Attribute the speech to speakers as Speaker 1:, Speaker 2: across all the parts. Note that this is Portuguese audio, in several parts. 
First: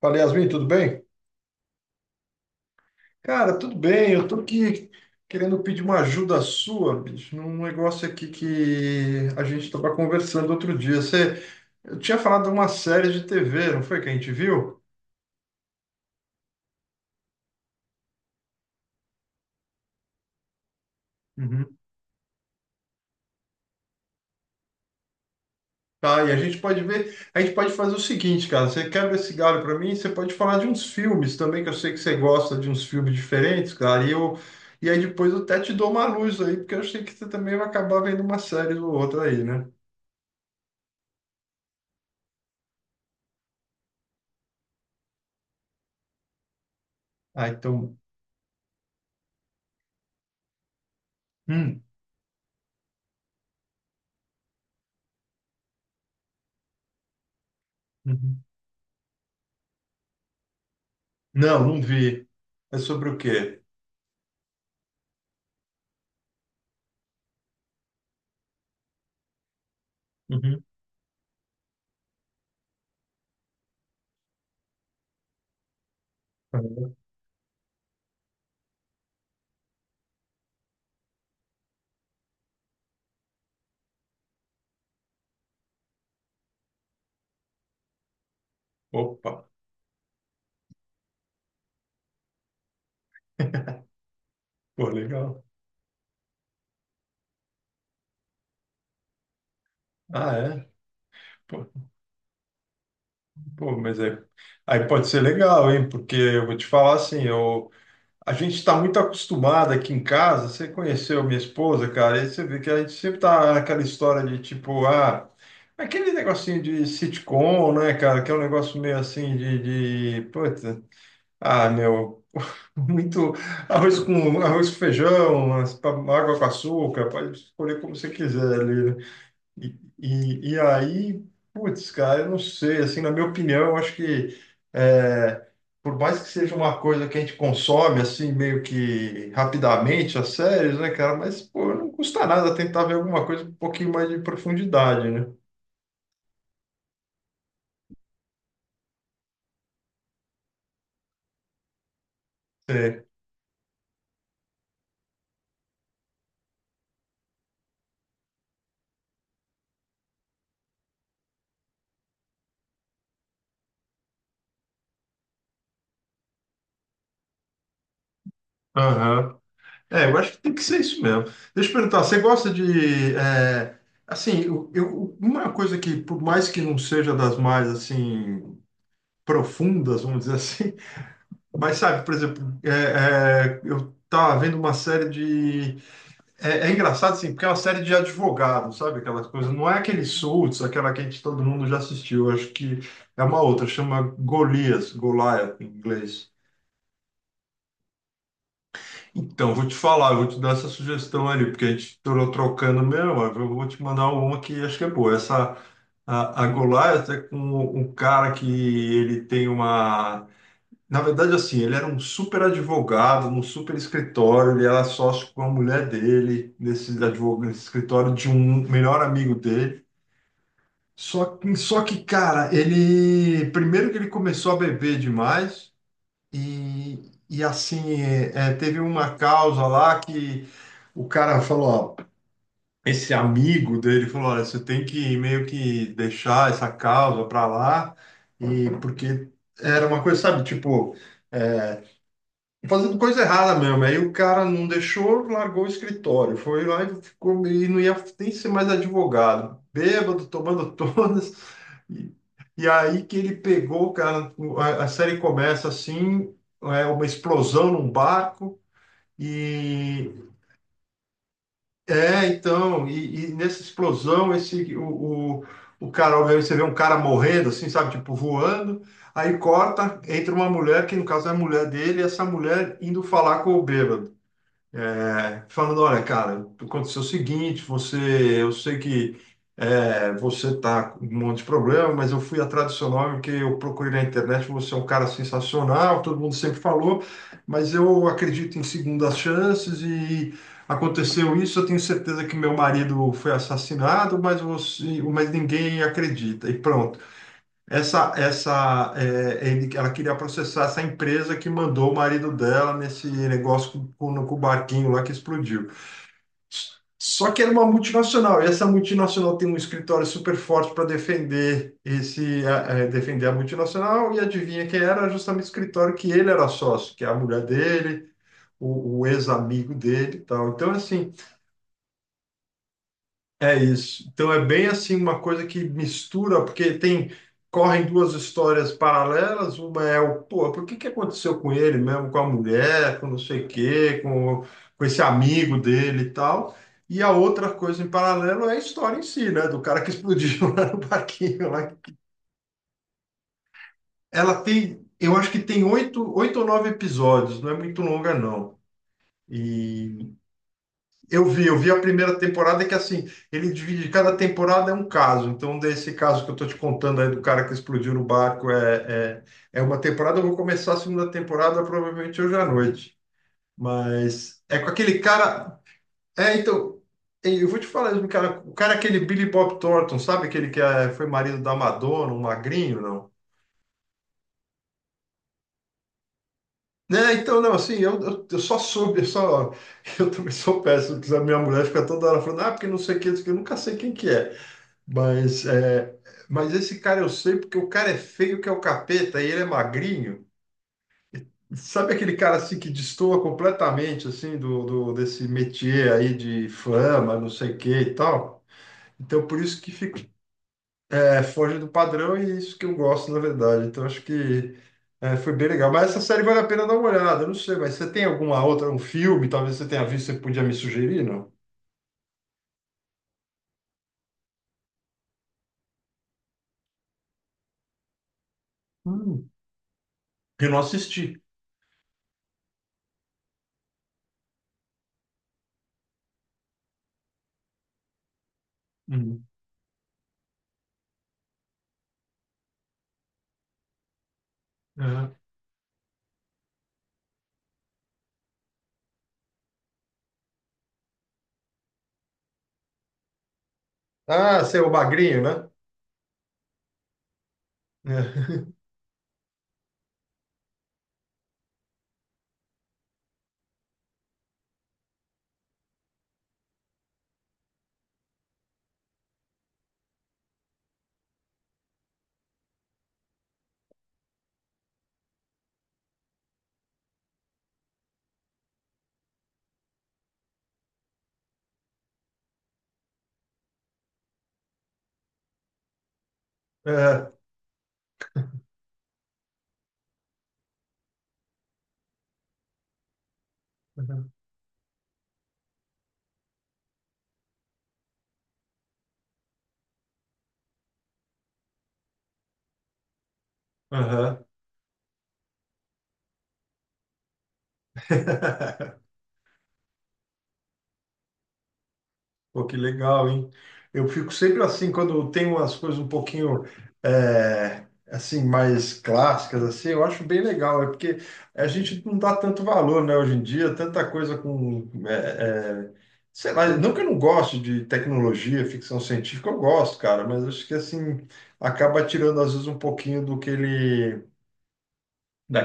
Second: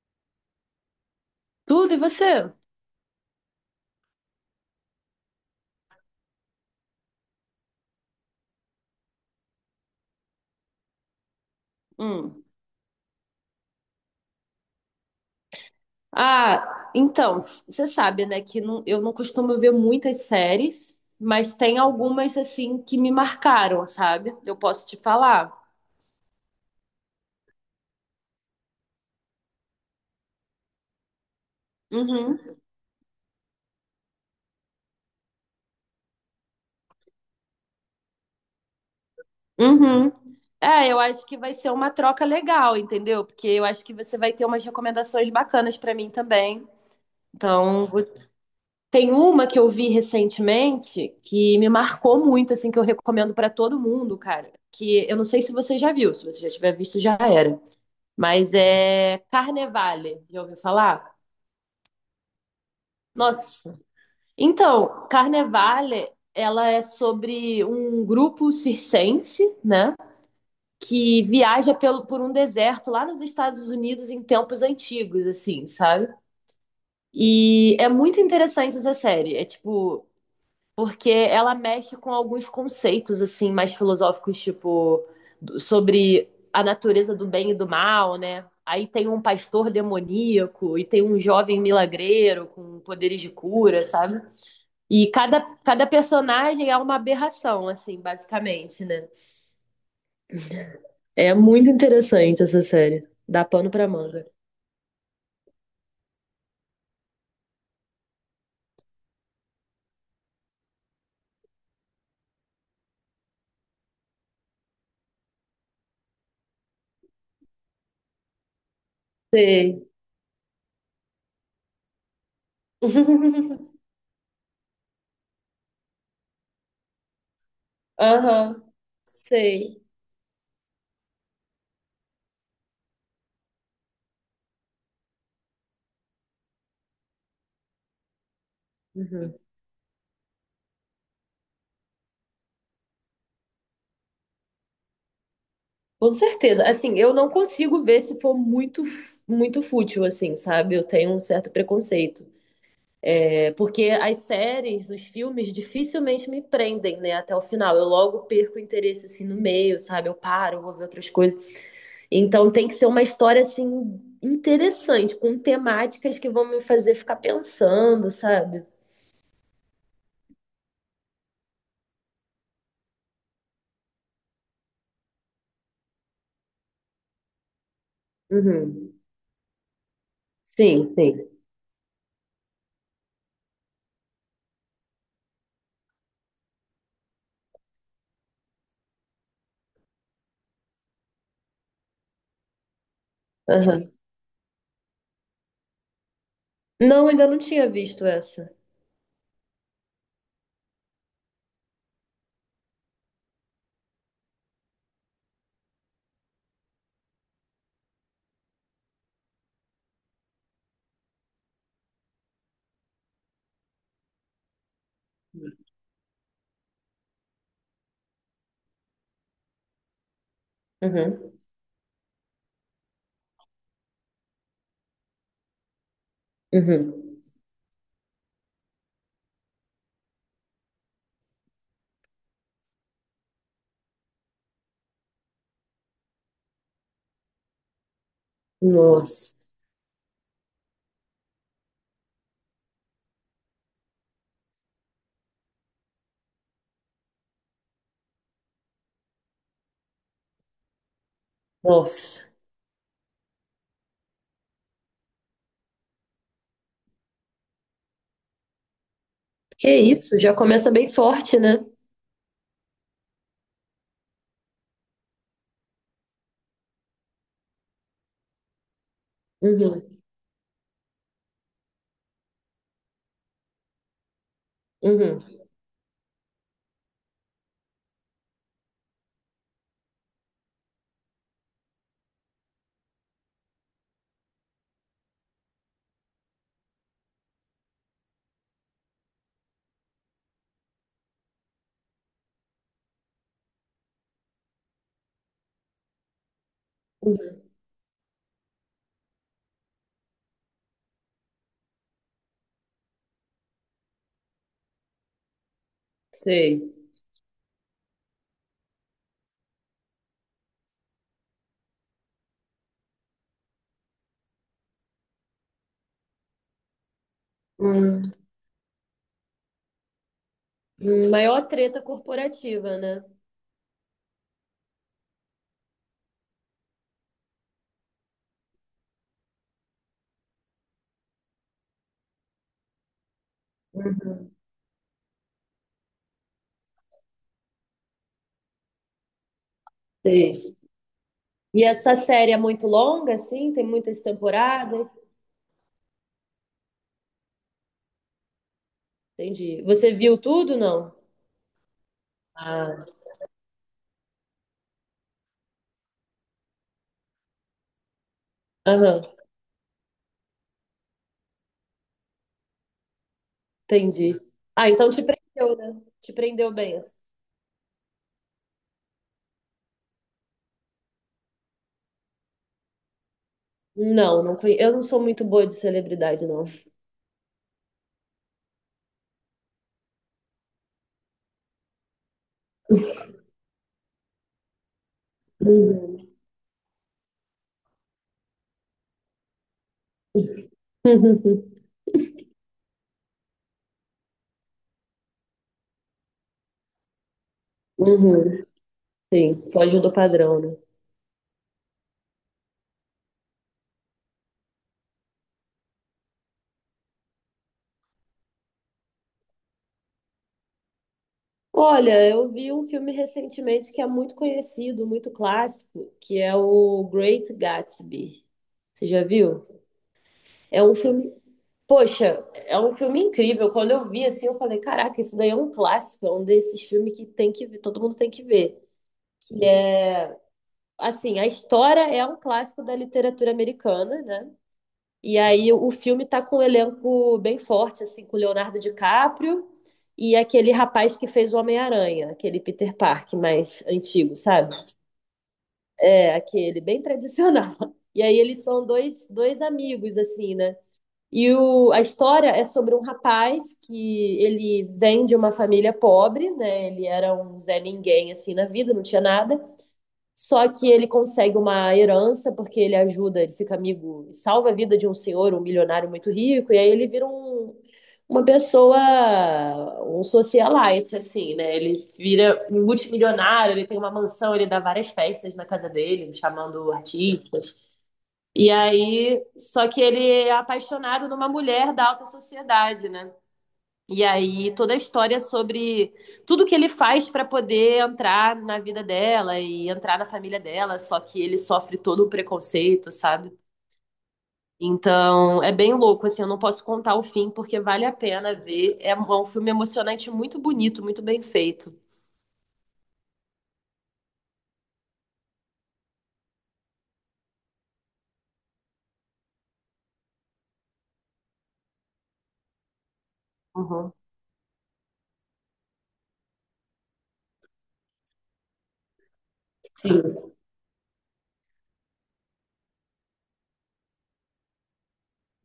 Speaker 1: Fala, Yasmin, tudo bem?
Speaker 2: Tudo, e você?
Speaker 1: Cara, tudo bem. Eu tô aqui querendo pedir uma ajuda sua, bicho, num negócio aqui que a gente estava conversando outro dia. Eu tinha
Speaker 2: Hum.
Speaker 1: falado de uma série de TV, não foi que a gente viu?
Speaker 2: Ah, então, você sabe, né, que eu não costumo ver muitas séries, mas
Speaker 1: Uhum.
Speaker 2: tem algumas, assim, que me marcaram, sabe? Eu posso te falar.
Speaker 1: Tá, e a gente pode fazer o seguinte, cara, você quebra esse galho para mim, você pode falar de uns filmes também, que eu sei que você
Speaker 2: Uhum,
Speaker 1: gosta de uns filmes diferentes, cara, e aí depois eu até te dou uma luz aí, porque eu sei que você também vai acabar vendo uma série ou outra aí, né?
Speaker 2: uhum. É, eu acho que vai ser uma troca legal, entendeu? Porque eu acho que você vai ter umas recomendações bacanas pra mim também.
Speaker 1: Ah,
Speaker 2: Então,
Speaker 1: então.
Speaker 2: tem uma que eu vi recentemente que me
Speaker 1: Hum,
Speaker 2: marcou muito, assim, que eu recomendo pra todo mundo, cara. Que eu não sei se você já viu, se você já tiver visto, já era.
Speaker 1: uhum.
Speaker 2: Mas é Carnevale, já ouviu falar?
Speaker 1: Não, não vi. É sobre o quê?
Speaker 2: Nossa. Então, Carnevale, ela é sobre um grupo circense, né?
Speaker 1: Uhum.
Speaker 2: Que viaja por um deserto lá nos Estados Unidos em tempos antigos, assim, sabe?
Speaker 1: Uhum.
Speaker 2: E é muito interessante essa série. É tipo, porque ela mexe com alguns conceitos assim mais filosóficos, tipo sobre a natureza do bem e do mal, né? Aí tem um
Speaker 1: Opa,
Speaker 2: pastor demoníaco e tem um jovem milagreiro com poderes de cura, sabe?
Speaker 1: pô,
Speaker 2: E cada,
Speaker 1: legal.
Speaker 2: cada personagem é uma aberração, assim, basicamente, né?
Speaker 1: Ah, é?
Speaker 2: É muito
Speaker 1: Pô,
Speaker 2: interessante essa série. Dá pano
Speaker 1: pô,
Speaker 2: pra manga.
Speaker 1: aí pode ser legal, hein? Porque eu vou te falar assim, a gente está muito acostumado aqui em casa, você conheceu minha esposa, cara, e você vê que a gente sempre tá naquela história de tipo, ah, aquele negocinho de sitcom, né, cara, que é um negócio meio assim
Speaker 2: Sei.
Speaker 1: Puta, ah, meu. Muito arroz com feijão, umas água com açúcar, pode escolher como você quiser
Speaker 2: Aham,
Speaker 1: ali. Né? E,
Speaker 2: sei.
Speaker 1: e, e aí, putz, cara, eu não sei, assim, na minha opinião, eu acho que é, por mais que seja uma coisa que a gente consome, assim, meio que
Speaker 2: Uhum.
Speaker 1: rapidamente, as séries, né, cara, mas, pô, não custa nada tentar ver alguma coisa com um pouquinho mais de profundidade, né?
Speaker 2: Com certeza. Assim, eu não consigo ver se for muito, muito fútil, assim, sabe? Eu tenho um certo preconceito.
Speaker 1: É.
Speaker 2: É, porque as séries, os filmes, dificilmente me prendem, né, até o final. Eu logo perco o interesse, assim, no meio, sabe? Eu paro, vou ver outras coisas. Então tem que ser uma história, assim, interessante, com temáticas que vão me fazer ficar pensando, sabe?
Speaker 1: Aham. É, eu acho que tem que ser isso mesmo. Deixa eu perguntar, você gosta de, assim, uma coisa que, por mais que não seja das mais, assim,
Speaker 2: Uhum.
Speaker 1: profundas, vamos dizer assim,
Speaker 2: Sim, sim.
Speaker 1: mas sabe, por exemplo, eu tava vendo é engraçado, assim, porque é uma série de advogados, sabe, aquelas coisas, não é aquele Suits, aquela que todo mundo já assistiu, eu acho que é uma outra,
Speaker 2: Aham.
Speaker 1: chama Golias, Goliath, em inglês.
Speaker 2: Não, ainda não tinha visto essa.
Speaker 1: Então, vou te falar, eu vou te dar essa sugestão ali, porque a gente torou trocando mesmo, eu vou te mandar uma que acho que é boa. A Goliath é com um cara que ele tem uma... Na verdade, assim, ele era um super advogado, num super escritório, ele era sócio com a mulher dele, nesse escritório de um melhor amigo dele.
Speaker 2: Uhum.
Speaker 1: Só que, cara, Primeiro que ele começou a beber demais...
Speaker 2: Uhum.
Speaker 1: E assim, teve uma causa lá que o cara falou, ó, esse amigo dele falou, olha, você tem que meio que deixar essa causa para lá, e porque
Speaker 2: Nossa.
Speaker 1: era uma coisa, sabe, tipo, é, fazendo coisa errada mesmo. Aí o cara não deixou, largou o escritório. Foi lá e ficou e não ia nem ser mais advogado. Bêbado, tomando todas. E,
Speaker 2: Nossa,
Speaker 1: e aí que ele pegou, cara, a série começa assim, é uma explosão num barco.
Speaker 2: que
Speaker 1: E
Speaker 2: isso? Já começa bem forte, né?
Speaker 1: é, então, nessa explosão, o cara, obviamente, você vê um cara morrendo, assim, sabe, tipo voando. Aí
Speaker 2: Uhum,
Speaker 1: corta, entra uma mulher, que no caso é a mulher dele, e essa mulher indo falar com o bêbado.
Speaker 2: uhum,
Speaker 1: É, falando, olha, cara, aconteceu o seguinte, eu sei que você tá com um monte de problema, mas eu fui atrás do seu nome porque eu procurei na internet, você é um cara sensacional, todo mundo sempre falou, mas eu acredito em segundas chances e aconteceu isso, eu tenho certeza que meu marido foi assassinado, mas você, mas ninguém acredita. E pronto.
Speaker 2: uhum.
Speaker 1: Ela queria processar essa empresa que mandou o marido dela nesse negócio com o barquinho lá que explodiu.
Speaker 2: Sei.
Speaker 1: Só que era uma multinacional, e essa multinacional tem um escritório super forte para defender defender a multinacional, e adivinha quem era? Justamente o escritório que ele era sócio, que é a mulher dele,
Speaker 2: Hum,
Speaker 1: o ex-amigo dele e tal. Então, assim,
Speaker 2: maior treta corporativa, né?
Speaker 1: é isso. Então é bem assim uma coisa que mistura, porque tem correm duas histórias paralelas, uma é pô, por que que aconteceu com ele mesmo, com a mulher, com não sei o quê,
Speaker 2: Uhum,
Speaker 1: com esse amigo dele e tal. E a outra coisa em paralelo é a história em si, né, do cara que explodiu
Speaker 2: sei.
Speaker 1: lá no parquinho
Speaker 2: E
Speaker 1: lá.
Speaker 2: essa série é muito longa, assim? Tem muitas
Speaker 1: Ela tem,
Speaker 2: temporadas?
Speaker 1: eu acho que tem oito ou nove episódios, não é muito longa não.
Speaker 2: Entendi. Você
Speaker 1: E
Speaker 2: viu tudo, não?
Speaker 1: eu vi a primeira temporada que
Speaker 2: Ah,
Speaker 1: assim, ele divide, cada temporada é um caso. Então, desse caso que eu tô te contando aí do cara que explodiu no barco
Speaker 2: aham,
Speaker 1: é uma temporada, eu vou começar a segunda temporada provavelmente hoje à noite.
Speaker 2: entendi.
Speaker 1: Mas é com
Speaker 2: Ah, então
Speaker 1: aquele
Speaker 2: te prendeu,
Speaker 1: cara.
Speaker 2: né? Te
Speaker 1: É,
Speaker 2: prendeu bem.
Speaker 1: então,
Speaker 2: Assim.
Speaker 1: eu vou te falar isso, cara. O cara é aquele Billy Bob Thornton, sabe aquele que é- foi marido da Madonna, um magrinho, não?
Speaker 2: Não, não eu não sou muito boa de celebridade, não.
Speaker 1: Né, então, não, assim, eu só soube, eu também sou péssimo, porque a minha mulher fica toda hora falando, ah, porque não sei quem, não sei quem", eu nunca sei quem que é. Mas, é,
Speaker 2: Uhum.
Speaker 1: mas esse cara eu sei porque o cara é feio que é o capeta e ele é magrinho. Sabe aquele cara assim que destoa completamente assim desse métier aí de fama, não sei o que e tal?
Speaker 2: Uhum.
Speaker 1: Então por
Speaker 2: Sim,
Speaker 1: isso que
Speaker 2: foge do
Speaker 1: fica,
Speaker 2: padrão, né?
Speaker 1: foge do padrão e é isso que eu gosto na verdade. Então acho que foi bem legal. Mas essa série vale a pena dar uma olhada. Não sei, mas você tem alguma outra, um filme? Talvez você tenha visto, você podia me sugerir, não?
Speaker 2: Olha, eu vi um filme recentemente que é muito conhecido, muito clássico, que é o Great Gatsby. Você já
Speaker 1: Hum.
Speaker 2: viu?
Speaker 1: Eu não
Speaker 2: É um filme,
Speaker 1: assisti.
Speaker 2: poxa, é um filme incrível. Quando eu vi assim, eu falei, caraca, isso daí é um clássico, é um desses filmes que tem que ver, todo mundo tem que ver.
Speaker 1: Hum.
Speaker 2: Que é, assim, a história é um clássico da literatura americana, né?
Speaker 1: Uhum.
Speaker 2: E aí o filme tá com um elenco bem forte, assim, com o Leonardo DiCaprio e aquele rapaz que fez o Homem-Aranha, aquele Peter Parker mais antigo,
Speaker 1: Ah,
Speaker 2: sabe?
Speaker 1: você é o magrinho, né?
Speaker 2: É, aquele bem tradicional. E aí eles
Speaker 1: É.
Speaker 2: são dois amigos, assim, né? E a história é sobre um rapaz que ele vem de uma família pobre, né? Ele era um Zé Ninguém, assim, na vida, não tinha nada. Só que ele consegue uma herança porque ele ajuda, ele fica amigo, salva a vida de um senhor, um milionário muito rico, e aí ele vira um, uma pessoa, um socialite, assim, né? Ele vira um multimilionário, ele tem uma mansão, ele dá várias festas na casa dele, chamando
Speaker 1: É,
Speaker 2: artistas. E aí, só que ele é apaixonado numa mulher da alta sociedade, né? E aí toda a história sobre tudo que ele faz para poder entrar na vida dela e entrar na família dela, só que ele sofre todo o preconceito, sabe?
Speaker 1: aham.
Speaker 2: Então é bem louco, assim, eu não posso contar o fim porque vale a pena ver. É um filme emocionante, muito bonito, muito bem feito.
Speaker 1: Pô, que legal, hein? Eu fico sempre assim, quando tem umas coisas um pouquinho, é, assim, mais clássicas, assim, eu acho bem legal. É porque a gente não dá tanto valor, né, hoje em dia, tanta
Speaker 2: Uhum.
Speaker 1: coisa com, sei lá, não que eu não goste de tecnologia, ficção científica, eu gosto,
Speaker 2: Sim,
Speaker 1: cara, mas acho que, assim, acaba tirando, às vezes, um pouquinho do que ele,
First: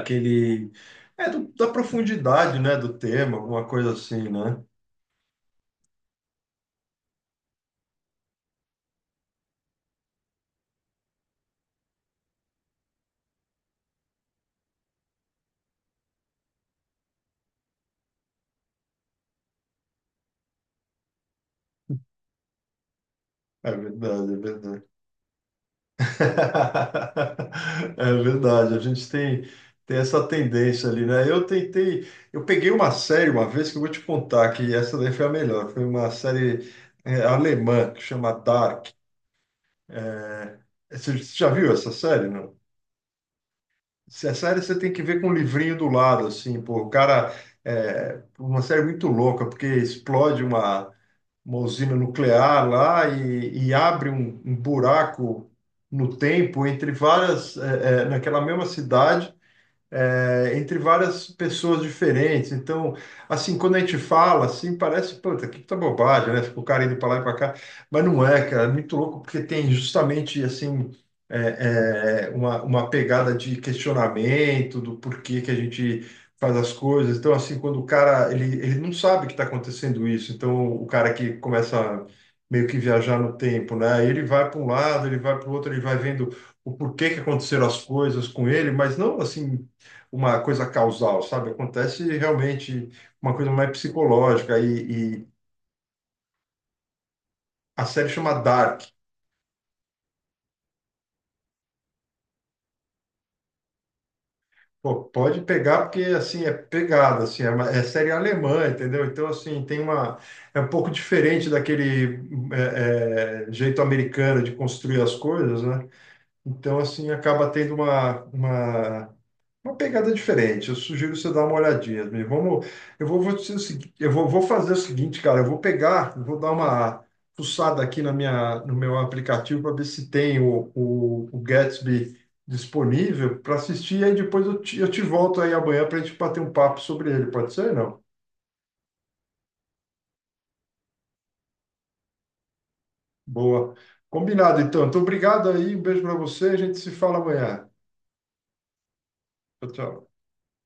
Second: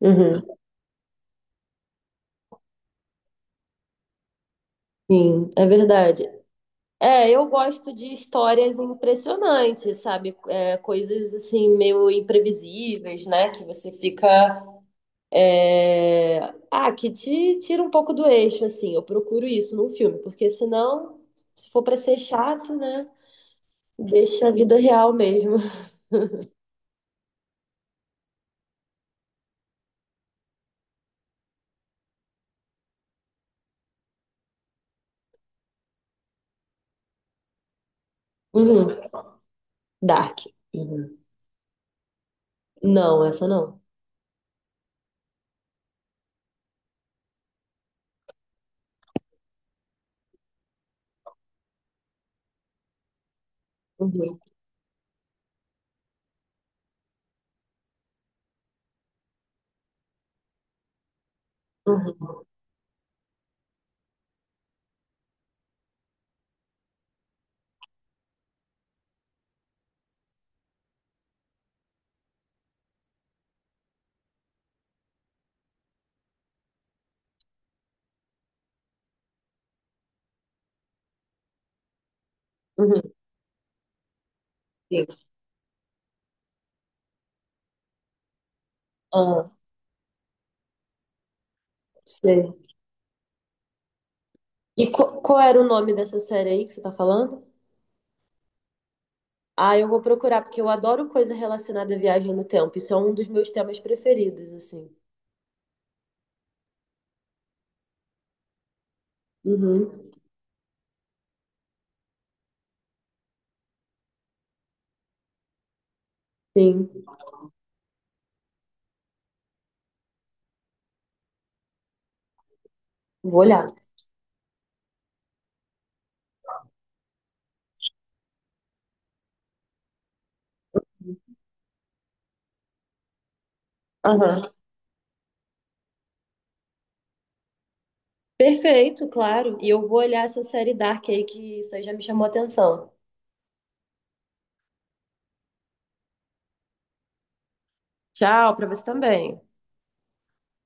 Speaker 2: uhum.
Speaker 1: da profundidade, né, do tema, alguma coisa assim, né?
Speaker 2: Sim, é verdade. É, eu gosto de histórias impressionantes, sabe? É, coisas assim meio imprevisíveis, né? Que você fica É, ah, que te tira um pouco do eixo, assim. Eu procuro isso num filme, porque senão, se for pra ser chato, né?
Speaker 1: É verdade, é
Speaker 2: Deixa a vida
Speaker 1: verdade.
Speaker 2: real mesmo.
Speaker 1: É verdade, a gente tem, essa tendência ali, né? Eu tentei, eu peguei uma série uma vez que eu vou te contar que essa daí foi a melhor. Foi uma série alemã que chama Dark.
Speaker 2: Uhum. Dark.
Speaker 1: É, você
Speaker 2: Uhum.
Speaker 1: já viu essa série, não?
Speaker 2: Não, essa não.
Speaker 1: Se a série você tem que ver com um livrinho do lado, assim, pô, o cara é uma série muito louca, porque explode uma usina nuclear lá e abre
Speaker 2: Uhum.
Speaker 1: um buraco no tempo entre várias, naquela mesma cidade entre várias pessoas
Speaker 2: Uhum.
Speaker 1: diferentes. Então, assim, quando a gente fala, assim, parece, puta, que puta bobagem, né? Fica o cara indo para lá e para cá. Mas não é, cara, é muito louco, porque tem justamente, assim, uma pegada de questionamento do porquê que a gente faz as coisas. Então, assim, quando o cara, ele não sabe que está acontecendo isso. Então, o cara que começa... meio que
Speaker 2: Uhum.
Speaker 1: viajar no tempo, né? Ele vai para um lado,
Speaker 2: Sim.
Speaker 1: ele vai para o outro, ele vai vendo o porquê que aconteceram as coisas com ele, mas não
Speaker 2: Ah,
Speaker 1: assim uma coisa causal, sabe? Acontece
Speaker 2: sei.
Speaker 1: realmente uma coisa mais psicológica
Speaker 2: E qual era o nome dessa série aí que você tá falando?
Speaker 1: a série chama Dark.
Speaker 2: Ah, eu vou procurar, porque eu adoro coisa relacionada à viagem no tempo. Isso é um dos meus temas preferidos, assim.
Speaker 1: Pô, pode pegar porque assim é pegada, assim é, uma- é série alemã, entendeu? Então assim tem
Speaker 2: Uhum.
Speaker 1: uma é um pouco diferente daquele jeito americano de construir as coisas, né? Então
Speaker 2: Sim,
Speaker 1: assim acaba tendo uma pegada diferente. Eu sugiro você dar uma olhadinha, mesmo.
Speaker 2: vou olhar.
Speaker 1: Eu vou fazer o seguinte, cara. Eu vou pegar, eu vou dar uma fuçada aqui no meu aplicativo para ver se tem o Gatsby disponível para assistir. E aí depois
Speaker 2: Aham.
Speaker 1: eu te volto aí amanhã para a gente bater um papo sobre ele. Pode ser? Não?
Speaker 2: Perfeito, claro. E eu vou olhar essa série Dark aí, que isso aí já me chamou a atenção.
Speaker 1: Boa. Combinado, então. Então, obrigado aí. Um beijo para você. A gente se fala amanhã.
Speaker 2: Tchau, pra você também.
Speaker 1: Tchau, tchau.